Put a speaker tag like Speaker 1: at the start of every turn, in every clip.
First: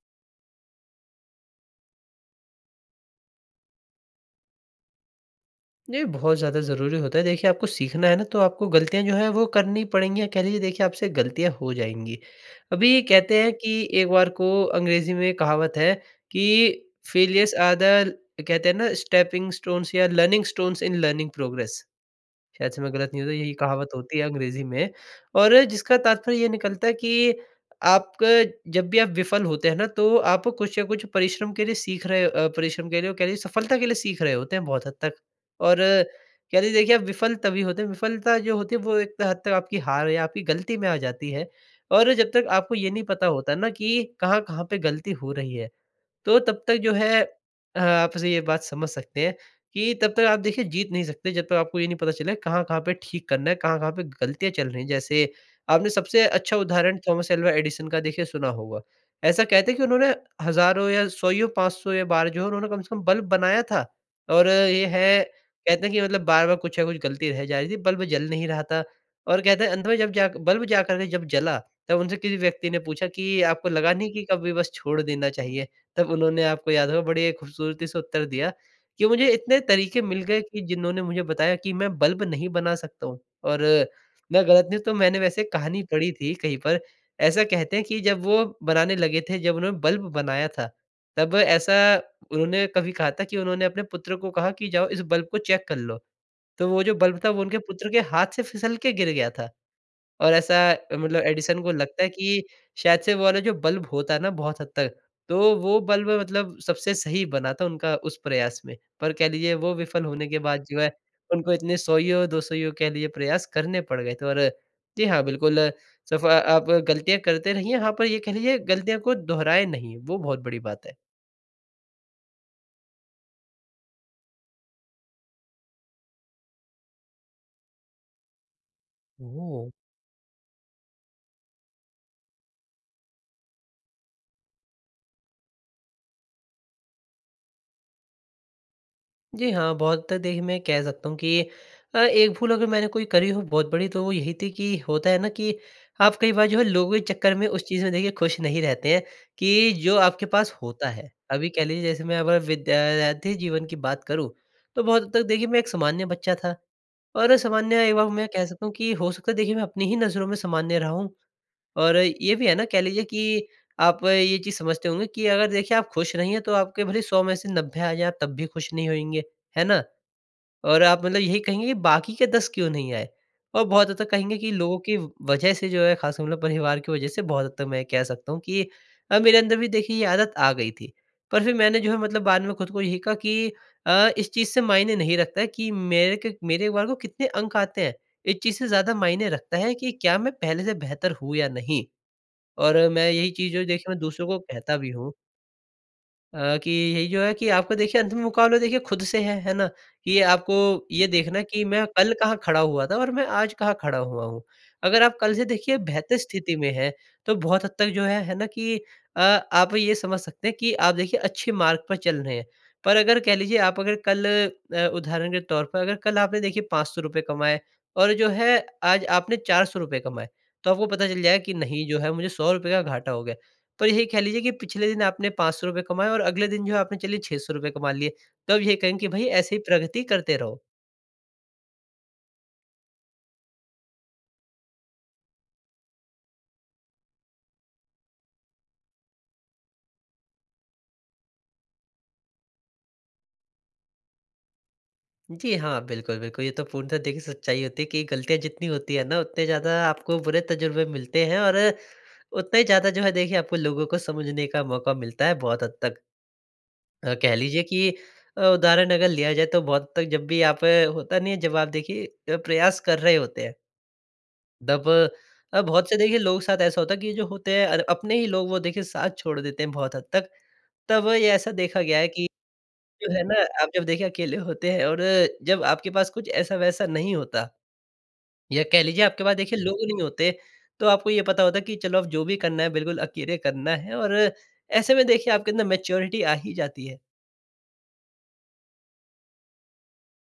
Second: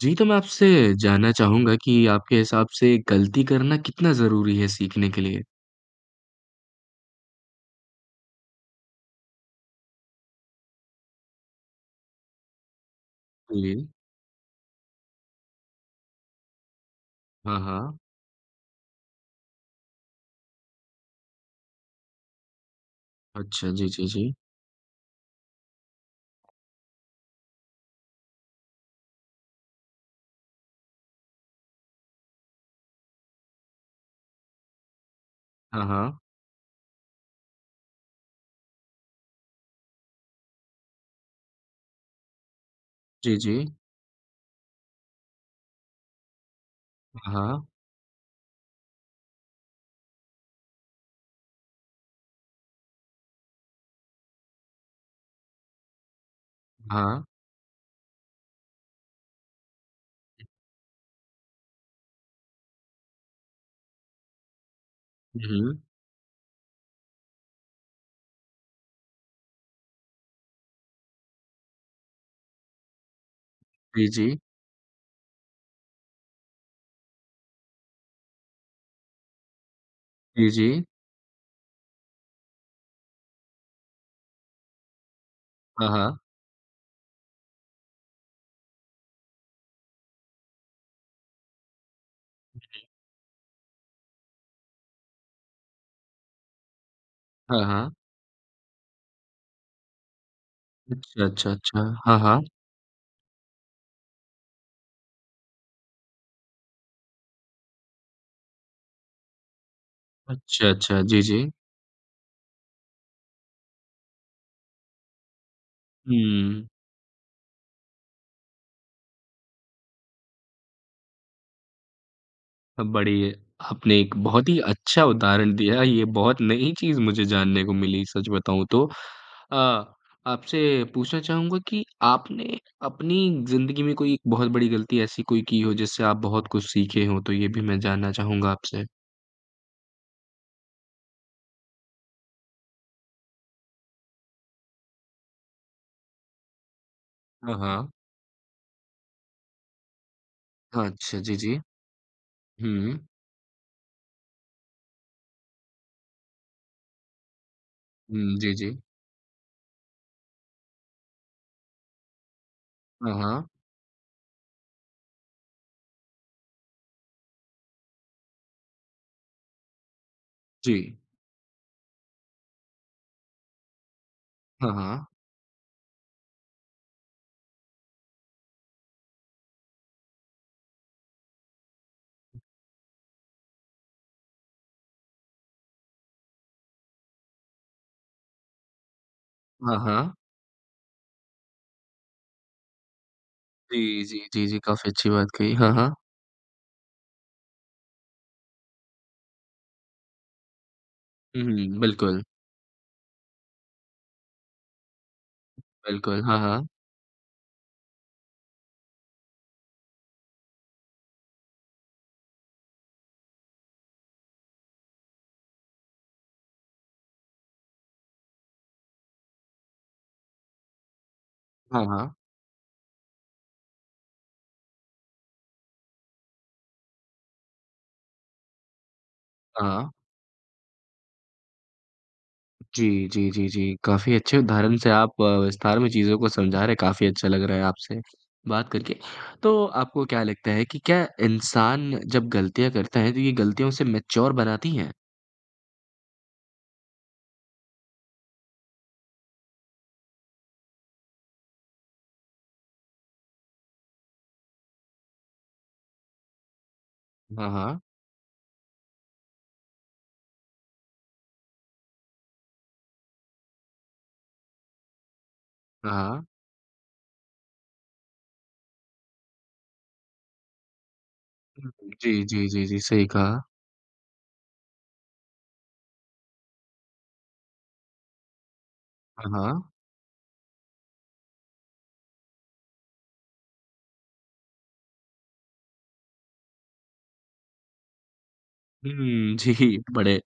Speaker 1: जी तो मैं आपसे जानना चाहूँगा कि आपके हिसाब से गलती करना कितना ज़रूरी है सीखने के लिए?
Speaker 2: ये बहुत ज़्यादा ज़रूरी होता है। देखिए आपको सीखना है ना तो आपको गलतियाँ जो है वो करनी पड़ेंगी या कह लीजिए देखिए आपसे गलतियाँ हो जाएँगी। अभी कहते हैं कि
Speaker 1: बोलिए।
Speaker 2: एक बार को अंग्रेजी में कहावत है कि फ़ेलियर्स
Speaker 1: हाँ,
Speaker 2: आर
Speaker 1: हाँ।
Speaker 2: द कहते हैं ना स्टेपिंग स्टोन्स या learning stones in learning progress. शायद से मैं गलत नहीं हूँ तो यही
Speaker 1: अच्छा जी,
Speaker 2: कहावत
Speaker 1: जी,
Speaker 2: होती है
Speaker 1: जी।
Speaker 2: अंग्रेज़ी में। और जिसका तात्पर्य ये निकलता है कि आपका जब भी आप विफल होते हैं ना तो आप कुछ या कुछ परिश्रम के लिए सीख रहे अ, परिश्रम के लिए और कह लीजिए सफलता के लिए सीख रहे होते हैं बहुत हद तक। और
Speaker 1: हाँ, हाँ।
Speaker 2: कहते हैं देखिए आप विफल तभी होते हैं विफलता जो होती है वो एक हद तक आपकी हार या आपकी गलती में आ जाती है। और जब तक आपको ये नहीं पता
Speaker 1: जी,
Speaker 2: होता ना
Speaker 1: जी।
Speaker 2: कि कहाँ-कहाँ पे गलती हो रही है, तो तब तक जो है
Speaker 1: हाँ।
Speaker 2: अ, आपसे ये बात समझ सकते हैं कि तब तक आप देखिए जीत नहीं सकते जब तक आपको ये नहीं पता चलेगा कहाँ-कहाँ पे ठीक करना है? कहाँ-कहाँ पे गलतियाँ चल रही हैं? जैसे आपने सबसे अच्छा उदाहरण
Speaker 1: हाँ।
Speaker 2: थॉमस अल्वा एडिसन का देखिए सुना होगा। ऐसा कहते हैं कि उन्होंने हजारों या 100 ईयो, 500 या बार जो है उन्होंने कम से कम बल्ब बनाया था। और ये है
Speaker 1: हुँ।
Speaker 2: कहते हैं कि मतलब बार-बार कुछ ना कुछ गलती रह जा रही थी, बल्ब जल नहीं रहा था और कहते हैं अंत में जब जा बल्ब जाकर के जब जला तब उनसे किसी व्यक्ति ने पूछा कि आपको लगा
Speaker 1: जी,
Speaker 2: नहीं कि
Speaker 1: जी।
Speaker 2: कभी बस छोड़ देना चाहिए? तब उन्होंने आपको याद होगा बड़ी खूबसूरती से उत्तर दिया कि "मुझे इतने तरीक़े मिल गए
Speaker 1: जी,
Speaker 2: कि
Speaker 1: जी।
Speaker 2: जिन्होंने मुझे बताया कि मैं बल्ब नहीं बना सकता हूँ।" और मैं गलत नहीं तो मैंने वैसे कहानी
Speaker 1: हाँ,
Speaker 2: पढ़ी
Speaker 1: हाँ।
Speaker 2: थी कहीं पर ऐसा कहते हैं कि जब वो बनाने लगे थे, जब उन्होंने बल्ब बनाया था तब ऐसा
Speaker 1: हुँ,
Speaker 2: उन्होंने
Speaker 1: हुँ।
Speaker 2: कभी कहा था कि उन्होंने अपने पुत्र को कहा कि "जाओ इस बल्ब को चेक कर लो।" तो वो जो बल्ब था वो उनके
Speaker 1: हाँ,
Speaker 2: पुत्र
Speaker 1: हाँ।
Speaker 2: के हाथ से फिसल के गिर गया था। और ऐसा मतलब
Speaker 1: अच्छा, अच्छा,
Speaker 2: एडिसन को
Speaker 1: अच्छा।
Speaker 2: लगता है
Speaker 1: हाँ, हाँ।
Speaker 2: कि शायद से वो वाला जो बल्ब होता है ना बहुत हद तक, तो वो बल्ब मतलब सबसे सही बना था उनका उस प्रयास में। पर कह लीजिए वो विफल होने के बाद
Speaker 1: अच्छा,
Speaker 2: जो है
Speaker 1: अच्छा। जी, जी।
Speaker 2: उनको इतने 100 ईयो 200 ईयो कह लीजिए प्रयास करने पड़ गए थे और जी हाँ बिल्कुल सफ
Speaker 1: हुँ।
Speaker 2: आप गलतियाँ करते रहिए। हाँ पर ये कह लीजिए गलतियाँ को दोहराएँ नहीं, वो बहुत बड़ी बात है।
Speaker 1: अ, बड़ी, आपने एक बहुत ही अच्छा उदाहरण दिया ये बहुत नई चीज़ मुझे जानने को मिली सच बताऊँ तो
Speaker 2: हुँ,
Speaker 1: अ,
Speaker 2: हुँ।
Speaker 1: आपसे पूछना चाहूँगा कि आपने अपनी ज़िंदगी में कोई एक बहुत बड़ी गलती ऐसी कोई की हो जिससे आप बहुत कुछ सीखे हो। तो ये भी मैं जानना चाहूँगा आपसे?
Speaker 2: जी हाँ, बहुत हद तक देखिए, मैं ये कह सकता हूँ कि अ, एक भूल अगर मैंने कोई करी हो बहुत बड़ी, तो वो यही थी कि होता है ना कि आप कई बार जो है लोगों के चक्कर में
Speaker 1: हाँ,
Speaker 2: उस चीज़
Speaker 1: हाँ।
Speaker 2: में देखिए ख़ुश नहीं रहते हैं, कि जो आपके पास
Speaker 1: हाँ,
Speaker 2: होता है।
Speaker 1: अच्छा जी,
Speaker 2: अभी
Speaker 1: जी।
Speaker 2: कह लीजिए जैसे मैं अगर
Speaker 1: हुँ।
Speaker 2: विद्यार्थी जीवन की बात करूँ तो बहुत हद तक देखिए मैं एक सामान्य बच्चा था और सामान्य एक बार में मैं
Speaker 1: हुँ।
Speaker 2: कह
Speaker 1: जी,
Speaker 2: सकता हूँ
Speaker 1: जी।
Speaker 2: कि हो सकता है देखिए मैं अपनी ही नज़रों में सामान्य रहा हूँ। और ये भी है ना कह लीजिए
Speaker 1: हाँ, हाँ।
Speaker 2: कि आप ये चीज़ समझते होंगे कि अगर देखिए आप ख़ुश नहीं हैं तो आपके भले 100 में से 90 आ जाए तब भी ख़ुश नहीं होएँगे, हैं ना? और
Speaker 1: जी।
Speaker 2: आप मतलब यही कहेंगे कि बाकी के 10 क्यों नहीं आए। और बहुत हद तक कहेंगे कि
Speaker 1: हाँ,
Speaker 2: लोगों की
Speaker 1: हाँ।
Speaker 2: व वजह से जो है ख़ासकर मतलब परिवार की वजह से, बहुत हद तक मैं ये कह सकता हूँ कि अ, मेरे अंदर भी देखिए ये आदत आ गई थी। पर फ़िर मैंने जो है मतलब बाद में खुद को यही कहा कि अ, इस चीज़ से मायने नहीं रखता है कि मेरे के मेरे एक बार को कितने अंक आते हैं। इस चीज़ से ज़्यादा मायने रखता है
Speaker 1: हाँ,
Speaker 2: कि
Speaker 1: हाँ।
Speaker 2: क्या मैं पहले से बेहतर हूँ या नहीं। और मैं यही चीज़ों देखिए मैं
Speaker 1: जी, जी।
Speaker 2: दूसरों को
Speaker 1: जी, जी
Speaker 2: कहता
Speaker 1: काफ़ी
Speaker 2: भी
Speaker 1: अच्छी
Speaker 2: हूँ।
Speaker 1: बात कही। हाँ, हाँ।
Speaker 2: अ, कि यही जो है कि आपको देखिए अंतिम मुकाबला देखिए ख़ुद से है। है ना? ये आपको ये देखना
Speaker 1: हुँ,
Speaker 2: है
Speaker 1: हुँ,
Speaker 2: कि
Speaker 1: हुँ।
Speaker 2: मैं कल
Speaker 1: बिल्कुल।
Speaker 2: कहाँ खड़ा हुआ था और मैं आज कहाँ खड़ा हुआ हूँ। अगर आप कल से देखिए बेहतर
Speaker 1: बिल्कुल। हाँ,
Speaker 2: स्थिति
Speaker 1: हाँ।
Speaker 2: में हैं तो बहुत हद तक जो है, है ना कि अ, आप ये समझ सकते हैं कि आप देखिए अच्छे मार्ग पर चल रहे है। पर अगर कह लीजिए आप अगर कल अ, उदाहरण के तौर पर अगर कल आपने देखिए ₹500 कमाए और जो है आज आपने ₹400 कमाए तो आपको पता चल जाएगा कि
Speaker 1: हाँ,
Speaker 2: नहीं जो है
Speaker 1: हाँ।
Speaker 2: मुझे ₹100 का घाटा हो गया। पर यही कह लीजिए कि पिछले दिन आपने ₹500 रुपये कमाए और अगले दिन जो है आपने चलिए ₹600 कमा लिए तो अब ये कहेंगे कि भई ऐसे ही
Speaker 1: हाँ।
Speaker 2: प्रगति करते रहो।
Speaker 1: जी, जी, जी, जी। काफ़ी अच्छे उदाहरण से आप विस्तार में चीज़ों को समझा रहे हैं। काफ़ी अच्छा लग रहा है आपसे बात करके। तो आपको क्या लगता है कि क्या इंसान जब गलतियाँ करता है तो, ये गलतियों उसे मैच्योर बनाती है?
Speaker 2: जी हाँ, बिल्कुल, बिल्कुल ये तो पूर्णतः देखिए सच्चाई होती है कि गलतियाँ जितनी होती हैं ना, उतने ज़्यादा आपको बुरे तज़ुर्बे मिलते हैं और उतना ही ज़्यादा जो है देखिए आपको लोगों को समझने का मौका मिलता है बहुत हद तक। अ, कह
Speaker 1: हाँ,
Speaker 2: लीजिए
Speaker 1: हाँ।
Speaker 2: कि अ, उदाहरण अगर लिया जाए तो बहुत तक जब भी यहाँ पे होता नहीं है जब आप देखिए प्रयास कर रहे होते हैं दब अब बहुत
Speaker 1: हाँ,
Speaker 2: से देखिए
Speaker 1: हाँ।
Speaker 2: लोगों के साथ ऐसा होता है कि ये जो होते हैं और अपने ही लोग वो देखिए साथ छोड़ देते है बहुत हद तक। तब ये ऐसा देखा
Speaker 1: बिल्कुल।
Speaker 2: गया है
Speaker 1: जी,
Speaker 2: कि
Speaker 1: जी, जी, जी। सही
Speaker 2: जो है
Speaker 1: कहा।
Speaker 2: ना आप जब देखिए अकेले होते है और जब आपके पास कुछ ऐसा-वैसा नहीं होता। या कह लीजिए आपके
Speaker 1: हाँ,
Speaker 2: पास देखिए
Speaker 1: हाँ।
Speaker 2: लोग नहीं होते, तो आपको ये पता होता है कि चलो अब जो भी करना है बिल्कुल अकेले करना है। और ऐसे में देखिए आपके अंदर मैच्योरिटी आ ही जाती है।
Speaker 1: हुँ, जी। बड़े,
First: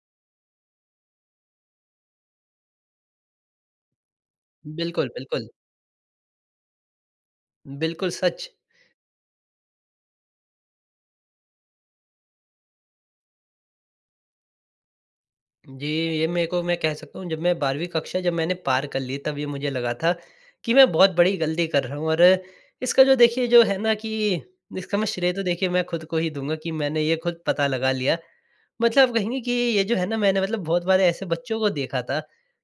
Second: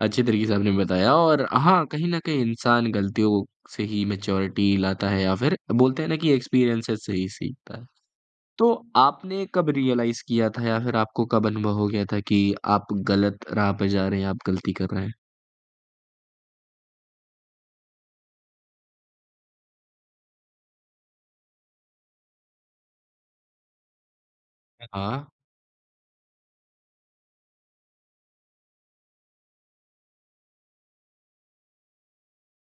Speaker 1: अच्छे तरीके से आपने बताया और हाँ कहीं न कहीं इंसान गलतियों से ही मैच्योरिटी
Speaker 2: बिल्कुल,
Speaker 1: लाता है या
Speaker 2: बिल्कुल।
Speaker 1: फिर बोलते हैं ना, कि एक्सपीरियंसेज़ से ही सीखता है।
Speaker 2: बिल्कुल सच।
Speaker 1: तो आपने कब रियलाइज़ किया था या फिर आपको कब अनुभव हो गया था कि आप गलत राह पे जा रहे हैं? आप गलती कर रहे हैं?
Speaker 2: जी, ये मेरे को मैं कह सकता हूँ जब मैं 12वीं कक्षा जब मैंने पार कर ली तब ये मुझे लगा था कि मैं बहुत बड़ी गलती कर रहा हूँ। और इसका जो देखिए जो है ना कि इसका मैं
Speaker 1: हाँ।
Speaker 2: श्रेय तो देखिए मैं खुद को ही दूँगा कि मैंने ये खुद पता लगा लिया। मतलब कहेंगे कि ये जो है ना मैंने मतलब बहुत बार ऐसे बच्चों को देखा था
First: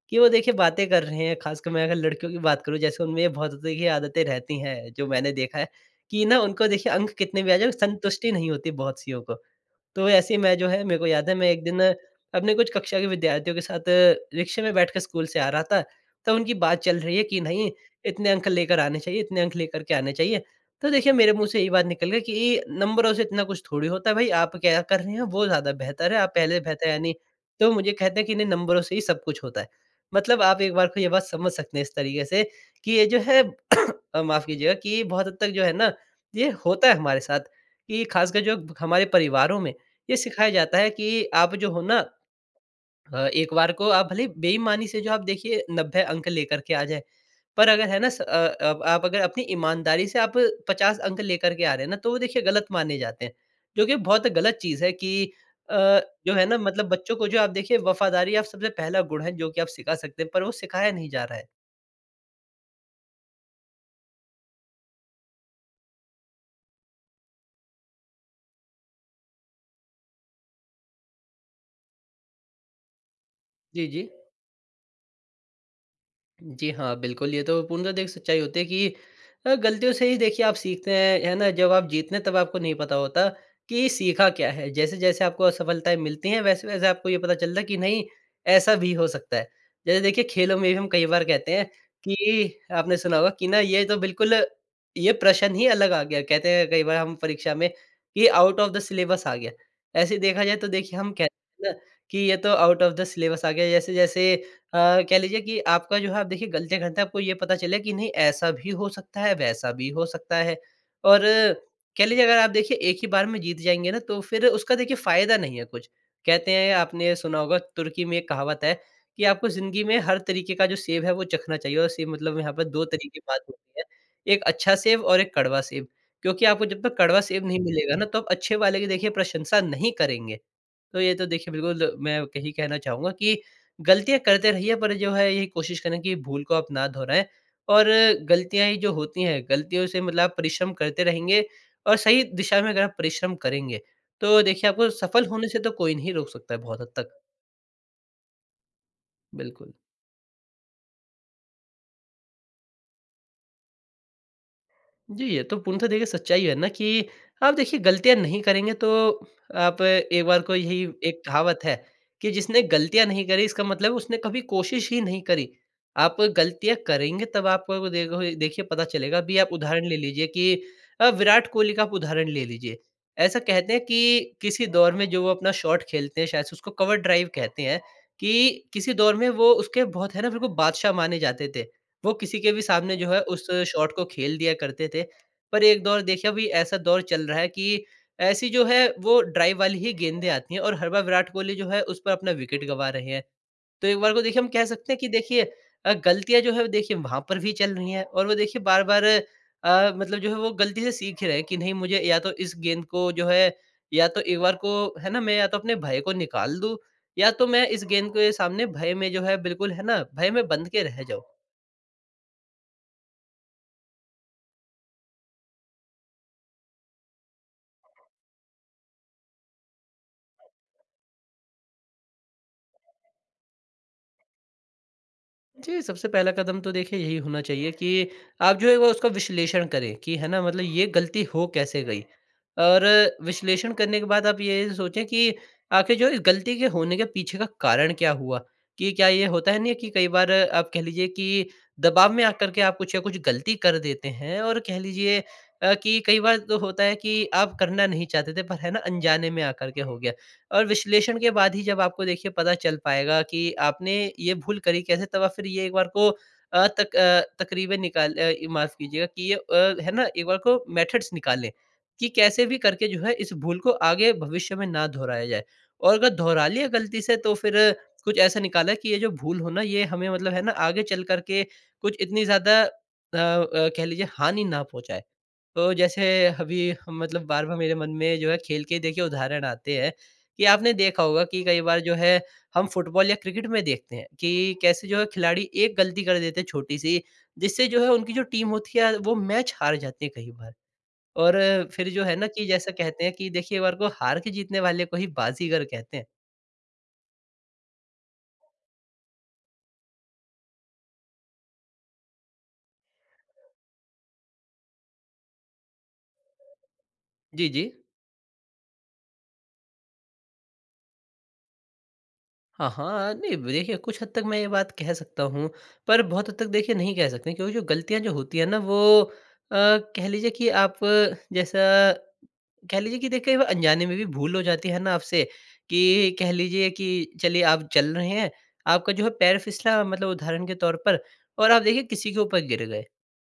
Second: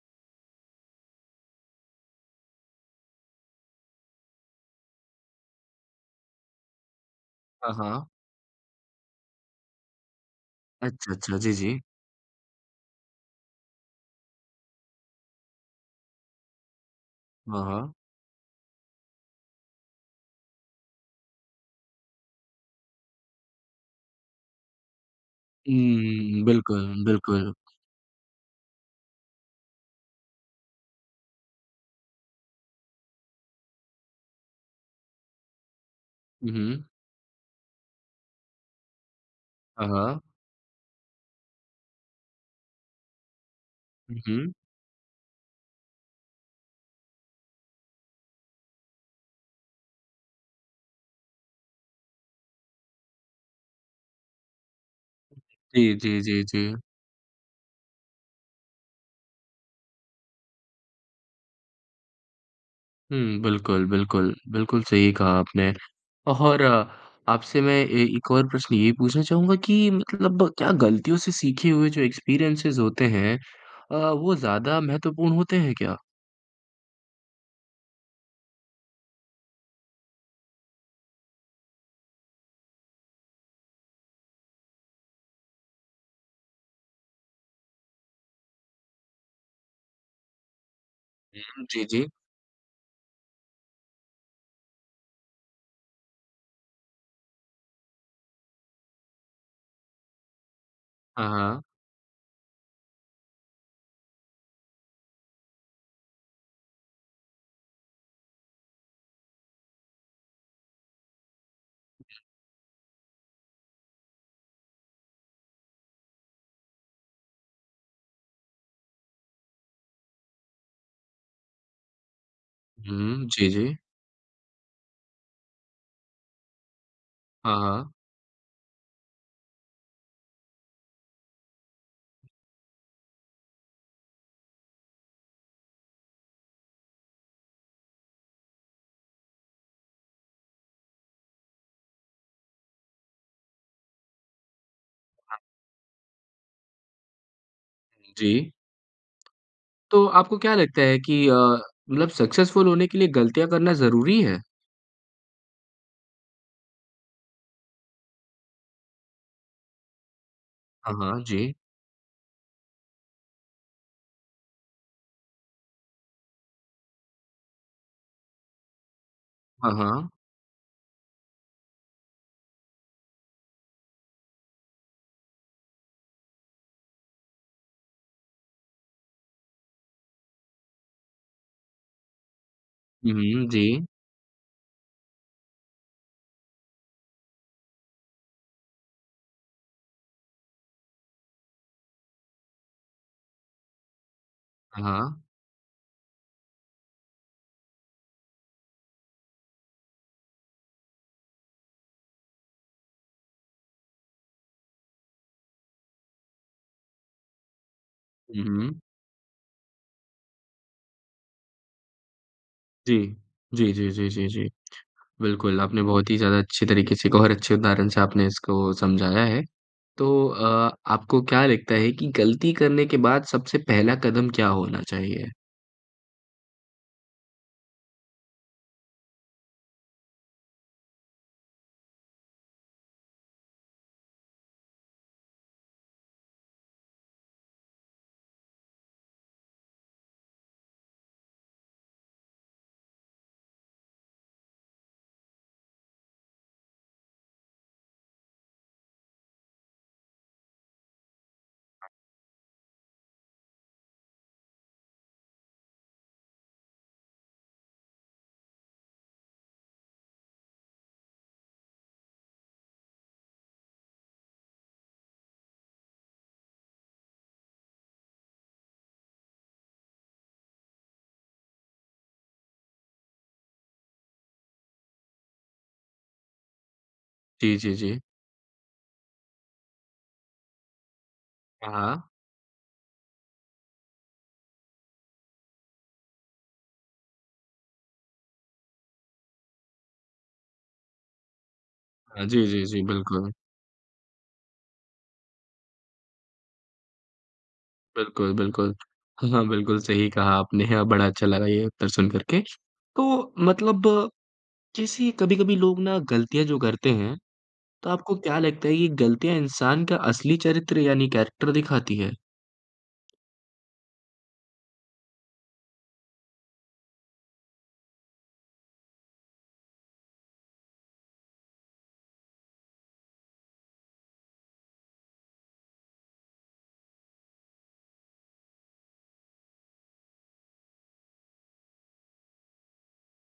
Speaker 2: कि वो देखिए बातें कर रहे हैं, ख़ासकर मैं अगर लड़कियों की बात करूँ जैसे उनमें ये बहुत देखिए आदतें रहती हैं जो मैंने देखा है कि ना उनको देखिए अंक कितने भी आ जाएँ
Speaker 1: हाँ, हाँ।
Speaker 2: संतुष्टि नहीं होती बहुत सियों को। तो ऐसे मैं जो है मेरे को
Speaker 1: अच्छा,
Speaker 2: याद है
Speaker 1: अच्छा।
Speaker 2: मैं
Speaker 1: जी,
Speaker 2: 1 दिन
Speaker 1: जी।
Speaker 2: अपने कुछ कक्षा के विद्यार्थियों के साथ रिक्शे में बैठ के स्कूल से आ रहा था। तब उनकी बात चल रही है कि
Speaker 1: हाँ,
Speaker 2: नहीं
Speaker 1: हाँ।
Speaker 2: इतने अंक लेकर आने चाहिए, इतने अंक लेकर के आने चाहिए। तो देखिए मेरे मुँह से यही बात निकल गई कि नंबरों से इतना कुछ थोड़ी होता है भई, आप क्या कर रहे हैं वो ज़्यादा बेहतर है। आप
Speaker 1: हुँ।
Speaker 2: पहले से बेहतर है
Speaker 1: बिल्कुल,
Speaker 2: नहीं?
Speaker 1: बिल्कुल।
Speaker 2: तो मुझे कहते हैं कि नहीं नंबरों से ही सब कुछ होता है। मतलब आप एक बार को ये बात समझ सकते हैं इस तरीके से कि ये जो है माफ़ कीजिएगा कि बहुत हद तक जो है ना, ये
Speaker 1: हुँ, हुँ।
Speaker 2: होता है हमारे साथ कि ख़ासकर जो हमारे परिवारों में
Speaker 1: हाँ,
Speaker 2: ये
Speaker 1: हाँ।
Speaker 2: सिखाया जाता है कि आप जो हो न अ, एक बार को आप
Speaker 1: ऊ,
Speaker 2: भले ही
Speaker 1: हुँ।
Speaker 2: बेईमानी से जो आप देखिये 90 अंक लेकर के आ जाएँ, पर अगर है न स अ अ, आप अगर अपनी ईमानदारी से आप 50 अंक लेकर के आ रहे हैं ना तो वो देखिए गलत माने जाते हैं। जो कि बहुत गलत चीज़ है कि अ,
Speaker 1: जी, जी,
Speaker 2: जो
Speaker 1: जी,
Speaker 2: है न
Speaker 1: जी।
Speaker 2: मतलब बच्चों को जो आप देखिए वफ़ादारी आप सबसे पहला गुण है जो कि आप सिखा सकते हैं पर वो सिखाया नहीं जा रहा है।
Speaker 1: हुँ, बिल्कुल, बिल्कुल। बिल्कुल, सही कहा आपने। और आपसे मैं ए एक और प्रश्न ये पूछना चाहूँगा कि मतलब क्या गलतियों से सीखे हुए जो एक्सपीरियंसेज़ होते हैं
Speaker 2: जी,
Speaker 1: अ,
Speaker 2: जी।
Speaker 1: वो ज़्यादा महत्वपूर्ण होते हैं क्या?
Speaker 2: जी हाँ, बिल्कुल ये तो पूर्णतः द एक सच्चाई होती है कि अ, गलतियों से ही देखिए आप सीखते हैं, है ना जब आप जीतते हैं, तब आपको नहीं पता होता कि सीखा क्या है। जैसे-जैसे आपको असफलताएँ मिलती हैं वैसे-वैसे आपको ये पता चलता है कि नहीं ऐसा भी हो सकता है। जैसे देखिए खेलों में भी हम कई बार कहते
Speaker 1: हुँ।
Speaker 2: हैं
Speaker 1: जी, जी।
Speaker 2: कि आपने सुना होगा कि ना ये तो बिल्कुल ये प्रश्न ही अलग आ गया। कहते हैं कई बार हम परीक्षा में कि आउट ऑफ द सिलेबस आ गया। ऐसे देखा जाए तो देखिए हम
Speaker 1: हाँ,
Speaker 2: कहते
Speaker 1: हाँ।
Speaker 2: हैं ना कि ये तो आउट ऑफ द सिलेबस आ गया जैसे-जैसे अ, कह लीजिए कि आपका जो है आप देखिए गलतियाँ करते हैं आपको ये पता चले कि नहीं ऐसा भी हो सकता है, वैसा भी हो सकता है और कह लीजिए अगर आप देखिए एक ही बार में जीत जाएँगे, ना तो फ़िर उसका देखिए फ़ायदा नहीं है कुछ। कहते हैं आपने सुना होगा तुर्की में एक कहावत है कि आपको ज़िंदगी में हर तरीक़े का जो सेब है वो चखना चाहिए और सेब मतलब यहाँ पर 2 तरीक़े की
Speaker 1: हुँ।
Speaker 2: बात
Speaker 1: जी, जी।
Speaker 2: होती है। एक अच्छा सेब और एक कड़वा सेब क्योंकि आपको जब तक कड़वा सेब
Speaker 1: हाँ,
Speaker 2: नहीं
Speaker 1: हाँ।
Speaker 2: मिलेगा ना तो आप अच्छे वाले की देखिए प्रशंसा नहीं करेंगे। तो ये तो देखिए बिल्कुल मैं यही कहना चाहूँगा कि गलतियाँ करते रहिए पर जो है यही कोशिश करें कि भूल को आप ना दोहराएँ और गलतियाँ जो होती हैं गलतियों से मतलब आप परिश्रम करते रहेंगे और सही दिशा में अगर आप परिश्रम करेंगे तो देखिए आपको सफ़ल
Speaker 1: हाँ।
Speaker 2: होने से तो कोई नहीं रोक सकता है बहुत हद तक।
Speaker 1: हुँ, जी।
Speaker 2: बिल्कुल।
Speaker 1: तो आपको क्या लगता है कि अ, मतलब सक्सेसफ़ुल होने के लिए गलतियाँ करना ज़रूरी है?
Speaker 2: जी, ये तो पूर्णतः देखिए सच्चाई है ना कि आप देखिए गलतियाँ नहीं करेंगे तो आप एक बार को यही
Speaker 1: हाँ,
Speaker 2: एक
Speaker 1: हाँ। जी।
Speaker 2: कहावत है कि जिसने गलतियाँ नहीं करीं इसका मतलब है उसने कभी कोशिश ही नहीं करी। आप गलतियाँ करेंगे तब आपको देखोगे देखिए पता चलेगा। अभी आप
Speaker 1: हाँ,
Speaker 2: उदाहरण ले
Speaker 1: हाँ।
Speaker 2: लीजिए कि अ, विराट कोहली का आप उदाहरण ले लीजिए। ऐसा कहते हैं कि किसी दौर में जो वो अपना शॉट खेलते हैं शायद से उसको कवर ड्राइव कहते हैं। कि किसी दौर में वो उसके बहुत है ना, बिल्कुल बादशाह माने जाते थे। वो किसी के भी सामने जो
Speaker 1: हुँ,
Speaker 2: है, उस
Speaker 1: हुँ। जी।
Speaker 2: शॉट को खेल दिया करते थे। पर एक दौर देखिए अभी ऐसा दौर चल रहा है कि ऐसी जो है वो ड्राइव वाली ही गेंदें आती हैं और हर बार विराट कोहली जो है उस पर अपना विकेट गँवा रहे हैं। तो एक बार को देखिए हम कह सकते हैं कि
Speaker 1: हाँ।
Speaker 2: देखिए अ, गलतियाँ जो हैं वो देखिए वहाँ पर भी चल रहीं हैं और वो देखिए बार-बार अ, मतलब जो है वो गलती से सीख ही रहे हैं कि नहीं मुझे या तो इस गेंद को जो है या तो एक बार को है ना मैं या तो अपने भय को निकाल दूँ या तो मैं इस गेंद के
Speaker 1: हुँ,
Speaker 2: सामने
Speaker 1: हुँ।
Speaker 2: भय में जो है बिल्कुल है ना भय में बंध के रह जाऊँ।
Speaker 1: जी। जी, जी, जी, जी, जी। बिल्कुल, आपने बहुत ही ज़्यादा अच्छी तरीके से एक और अच्छे उदाहरण से आपने इसको समझाया है। तो अ, आपको क्या लगता है कि ग़लती करने के बाद सबसे पहला कदम क्या होना चाहिए?
Speaker 2: जी, सबसे पहला कदम तो देखिए यही होना चाहिए कि आप जो है वो उसका विश्लेषण करें कि है ना मतलब ये ग़लती हो कैसे गई? और विश्लेषण करने के बाद आप ये सोचें कि आख़िर जो ग़लती के होने के पीछे का कारण क्या हुआ? कि क्या ये होता है नहीं कि कई बार आप कह लीजिए की दबाव में आकर के आप कुछ न कुछ ग़लती कर देते हैं। और कह लीजिए अ, कि कई बार तो होता है कि आप करना नहीं चाहते थे पर है ना अनजाने में आकर के हो गया। और विश्लेषण के बाद ही जब आपको देखिए पता चल पाएगा कि आपने ये भूल करी कैसे तब आप फ़िर ये एक बार को अ, तक अ, तक़रीबें निकाल अ, माफ़ कीजियेगा कि ये अ, है ना एक बार को मेथड्स निकाले कि कैसे भी करके जो है इस भूल को आगे भविष्य में ना दोहराया जाए। और अगर दोहरा लिया ग़लती से तो फ़िर कुछ ऐसा निकाला कि ये जो भूल हो ना ये हमें मतलब है ना आगे चल कर के कुछ इतनी ज़्यादा अ अ, कह लीजिये हानि ना पहुँचाए। अ, जैसे अभी मतलब बार-बार
Speaker 1: जी,
Speaker 2: मेरे
Speaker 1: जी,
Speaker 2: मन
Speaker 1: जी।
Speaker 2: में जो है खेल के देखिए उदाहरण आते हैं कि आपने देखा होगा कि कई
Speaker 1: हाँ,
Speaker 2: बार जो
Speaker 1: हाँ।
Speaker 2: है हम फुटबॉल या क्रिकेट में देखते हैं कि कैसे जो है खिलाड़ी एक ग़लती कर देते हैं छोटी-सी जिससे जो है उनकी जो टीम होती है वो मैच हार जाती है कई बार। और फ़िर जो है ना
Speaker 1: हाँ,
Speaker 2: कि
Speaker 1: जी, जी,
Speaker 2: जैसे
Speaker 1: जी,
Speaker 2: कहते हैं की
Speaker 1: बिल्कुल।
Speaker 2: देखिए एक बार को हार के जीतने वाले को ही बाज़ीगर कहते हैं।
Speaker 1: बिल्कुल, बिल्कुल। हाँ, हाँ बिल्कुल सही कहा आपने बड़ा अच्छा लगा ये उत्तर सुन कर के। तो मतलब जैसे कभी-कभी लोग ना गलतियाँ जो करते हैं,
Speaker 2: जी, जी।
Speaker 1: तो आपको क्या लगता है ये गलतियाँ इंसान का असली चरित्र यानी कैरेक्टर दिखाती है?
Speaker 2: हाँ, हाँ। अ, नहीं देखिए कुछ हद तक मैं ये बात कह सकता हूँ, पर बहुत हद तक देखिए नहीं कह सकते। क्योंकि जो गलतियाँ जो होती हैं ना वो अ, कह लीजिए कि आप अ, जैसा कह लीजिए कि देखिए कई बार अनजाने में भी भूल हो जाती है ना आपसे कि कह लीजिए कि चलिए आप चल रहे हैं आपका जो है पैर फिसला मतलब उदाहरण के तौर पर और आप देखिए किसी के ऊपर गिर गए।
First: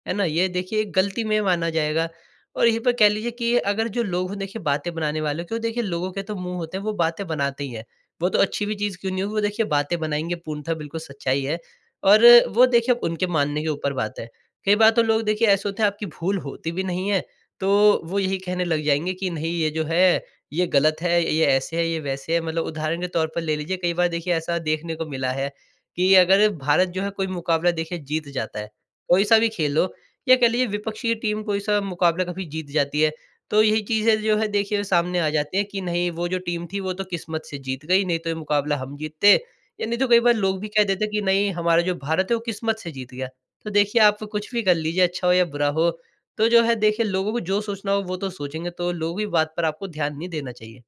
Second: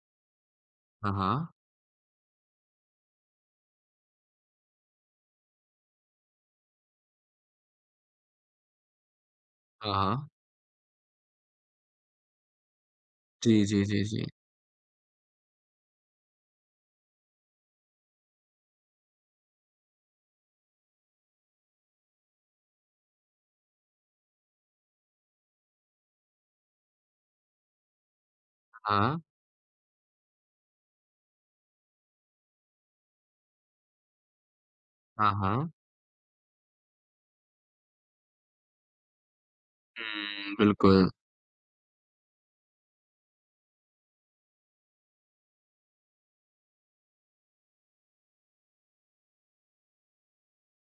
Speaker 2: है ना? ये देखिए
Speaker 1: हाँ,
Speaker 2: गलती में
Speaker 1: हाँ।
Speaker 2: माना जाएगा। और यहीं पे कह लीजिए कि अगर जो लोग हो देखिए बातें बनाने वाले, तो देखिए लोगों के तो मुँह होते हैं, वो बातें बनाते ही हैं। वो तो अच्छी भी चीज़ क्यों नहीं हो, देखिए
Speaker 1: हाँ,
Speaker 2: बातें
Speaker 1: हाँ।
Speaker 2: बनाएँगे पूर्णतः बिल्कुल सच्चाई है, और वो देखिए उनके मानने
Speaker 1: जी,
Speaker 2: के
Speaker 1: जी,
Speaker 2: ऊपर
Speaker 1: जी,
Speaker 2: बात
Speaker 1: जी।
Speaker 2: है। कई बार तो लोग देखिए ऐसे होते हैं, आपकी भूल होती भी नहीं है, तो वो यही कहने लग जाएँगे कि नहीं ये जो है, ये गलत है, ये ऐसे है, ये वैसे है। मतलब उदाहरण के तौर पर ले लीजिए, कई बार देखिए ऐसा देखने को मिला है कि अगर भारत जो है कोई मुकाबला देखिए जीत जाता है।
Speaker 1: हाँ।
Speaker 2: कोई सा भी खेल हो या कह लीजिए विपक्षी टीम कोई सा मुकाबला कभी जीत जाती है तो यही चीज़ें जो है देखिए सामने आ
Speaker 1: हाँ,
Speaker 2: जाती है
Speaker 1: हाँ।
Speaker 2: कि नहीं वो जो टीम थी, वो तो किस्मत से जीत गई नहीं तो ये मुकाबला हम जीतते। या नहीं तो कई बार
Speaker 1: हुँ,
Speaker 2: लोग भी कह देते
Speaker 1: बिल्कुल।
Speaker 2: कि नहीं हमारा जो भारत है वो किस्मत से जीत गया। तो देखिए आप कुछ भी कर लीजिए अच्छा हो या बुरा हो। तो जो है देखिए लोगों को जो सोचना हो वो तो सोचेंगे। तो लोग की बात पर आपको ध्यान नहीं देना चाहिए।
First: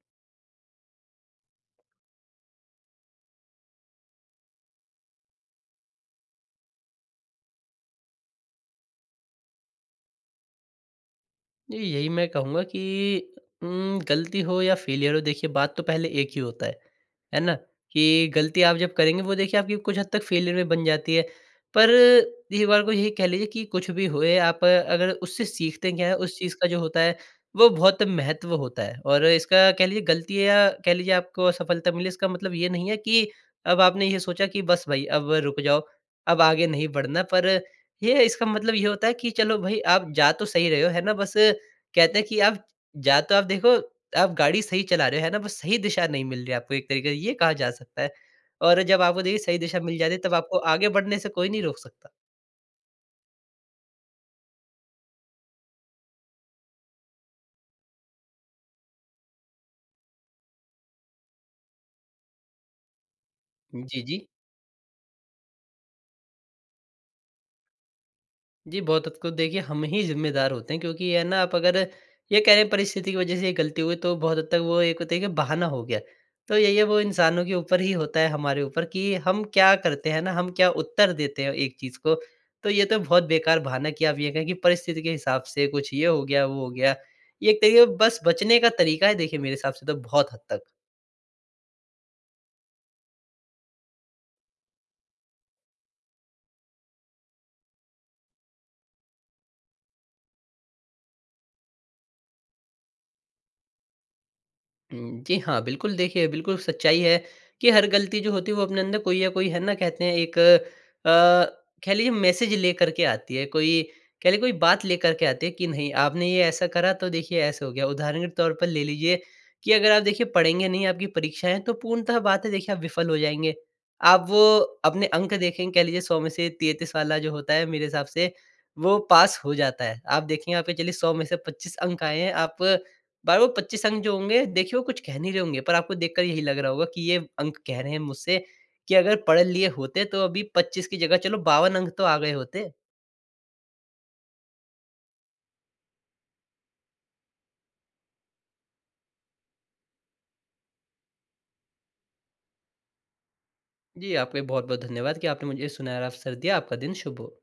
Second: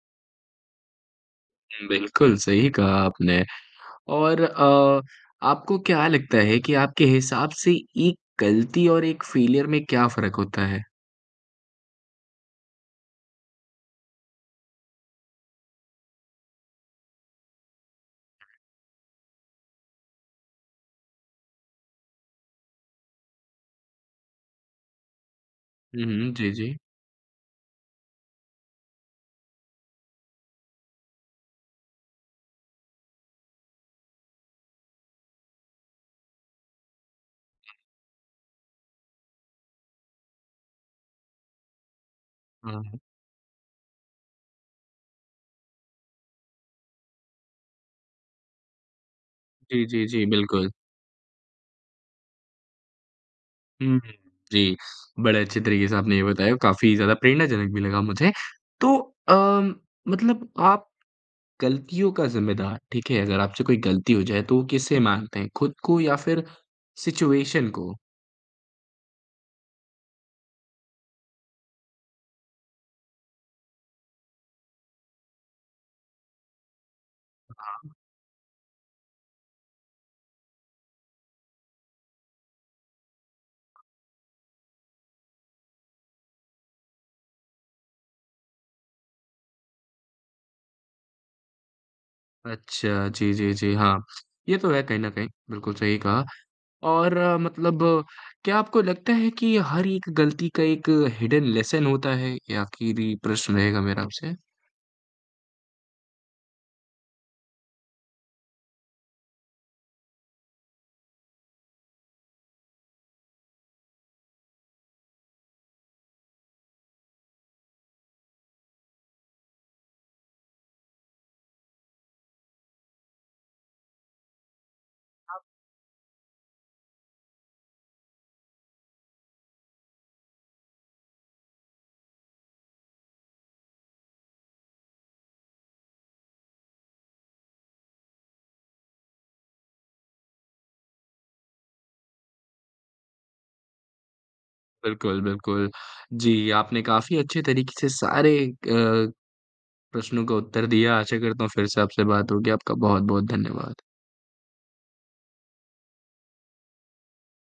Speaker 1: बिल्कुल, सही कहा आपने और अ, आपको क्या लगता है कि आपके हिसाब से एक गलती और एक फ़ेलियर में क्या फ़र्क होता है?
Speaker 2: जी, यही मैं कहूँगा कि उम, गलती हो या फ़ेलियर हो, देखिए, बात तो पहले एक ही होता है। है ना? कि गलती आप जब करेंगे, वो देखिए आपकी कुछ हद तक फ़ेलियर में बन जाती है। पर एक बार को यही कह लीजिए कि कुछ भी होए, आप अगर उससे सीखते
Speaker 1: हुँ,
Speaker 2: क्या हैं,
Speaker 1: हुँ,
Speaker 2: उस
Speaker 1: जी,
Speaker 2: चीज़ का
Speaker 1: जी।
Speaker 2: जो होता है, वो बहुत महत्व होता है और इसका कह लीजिए, गलती है या कह लीजिए आपको असफलता मिले, इसका मतलब ये नहीं है कि अब आपने ये सोचा कि, "बस भाई, अब रुक जाओ, अब आगे नहीं बढ़ना।" पर ये इसका मतलब ये होता है कि चलो भई, आप जा तो सही रहे हो। है ना? बस कहते हैं कि आप
Speaker 1: हाँ।
Speaker 2: जा तो आप देखो, आप गाड़ी सही चला रहे हो, है ना? बस सही दिशा नहीं मिल रही है आपको एक तरीके से, ये कहा जा सकता है और जब आपको, देखिए, सही दिशा
Speaker 1: जी,
Speaker 2: मिल
Speaker 1: जी,
Speaker 2: जाती है,
Speaker 1: जी,
Speaker 2: तब आपको
Speaker 1: बिल्कुल।
Speaker 2: आगे बढ़ने से कोई नहीं रोक सकता।
Speaker 1: हुँ, हुँ। जी, बड़े अच्छे तरीके से आपने ये बताया और काफ़ी ज़्यादा प्रेरणाजनक भी लगा मुझे। तो अ, मतलब आप गलतियों का ज़िम्मेदार ठीक है, अगर आपसे कोई
Speaker 2: जी,
Speaker 1: गलती हो
Speaker 2: जी।
Speaker 1: जाए, तो वो किसे मानते हैं, खुद को या फिर सिचुएशन को?
Speaker 2: जी, बहुत हद को देखिए हम ही ज़िम्मेदार होते हैं। क्योंकि ये है ना आप अगर ये कहें परिस्थिति की वज़ह से ये गलती हुई, तो बहुत हद तक वो एक होता है कि बहाना हो गया। तो यही है वो इंसानों के ऊपर
Speaker 1: हाँ।
Speaker 2: ही होता है, हमारे ऊपर कि हम क्या करते हैं ना हम क्या उत्तर देते हैं एक चीज़ को? तो, ये तो बहुत बेकार बहाना कि आप ये कहें कि परिस्थिति के हिसाब से कुछ ये हो गया, वो हो गया। ये एक तरीक़े से बस बचने का तरीक़ा है देखिए मेरे हिसाब से तो बहुत हद तक।
Speaker 1: अच्छा, जी, जी, जी। हाँ, ये तो है कहीं न कहीं बिल्कुल सही कहा। और मतलब क्या आपको लगता है कि हर एक ग़लती का एक हिडन लेसन होता है? ये आख़िरी प्रश्न रहेगा मेरा आपसे।
Speaker 2: हुँ। जी हाँ, बिल्कुल देखिए, बिल्कुल सच्चाई है कि हर गलती जो होती है वो अपने अंदर कोई या कोई है ना कहते हैं एक अ, कह लीजिए मैसेज लेकर के आती है, कोई कह लीजिए कोई बात लेकर के आती है कि नहीं आपने ये ऐसा करा, तो देखिए ऐसा हो गया। उदाहरण के तौर पर ले लीजिए कि अगर आप देखिए पढ़ेंगे नहीं आपकी परीक्षाएँ तो पूर्णतः बात है देखिए, आप विफल हो जाएँगे। आप वो अपने अंक
Speaker 1: अब
Speaker 2: देखेंगे कह लीजिए 100 में से 33 वाला जो होता है, मेरे हिसाब से वो पास हो जाता है। आप देखिए, यहाँ पे चलिए 100 में से 25 अंक आए हैं। आप बा वो 25 अंक जो होंगे देखिए वो कुछ कह नहीं रहे होंगे पर आपको देखकर यही लग रहा होगा कि ये अंक कह रहे हैं मुझसे कि अगर पढ़ लिए होते तो अभी 25 की जगह चलो 52 अंक तो आ गए होते।
Speaker 1: बिल्कुल, बिल्कुल। जी, आपने काफ़ी अच्छे तरीक़े से सारे अ, प्रश्नों का उत्तर दिया, आशा करता हूँ फ़िर से आपसे बात होगी। आपका बहुत-बहुत धन्यवाद।
Speaker 2: जी, आपका भी बहुत-बहुत धन्यवाद कि आपने मुझे सुनहरा अवसर दिया। आपका दिन शुभ हो।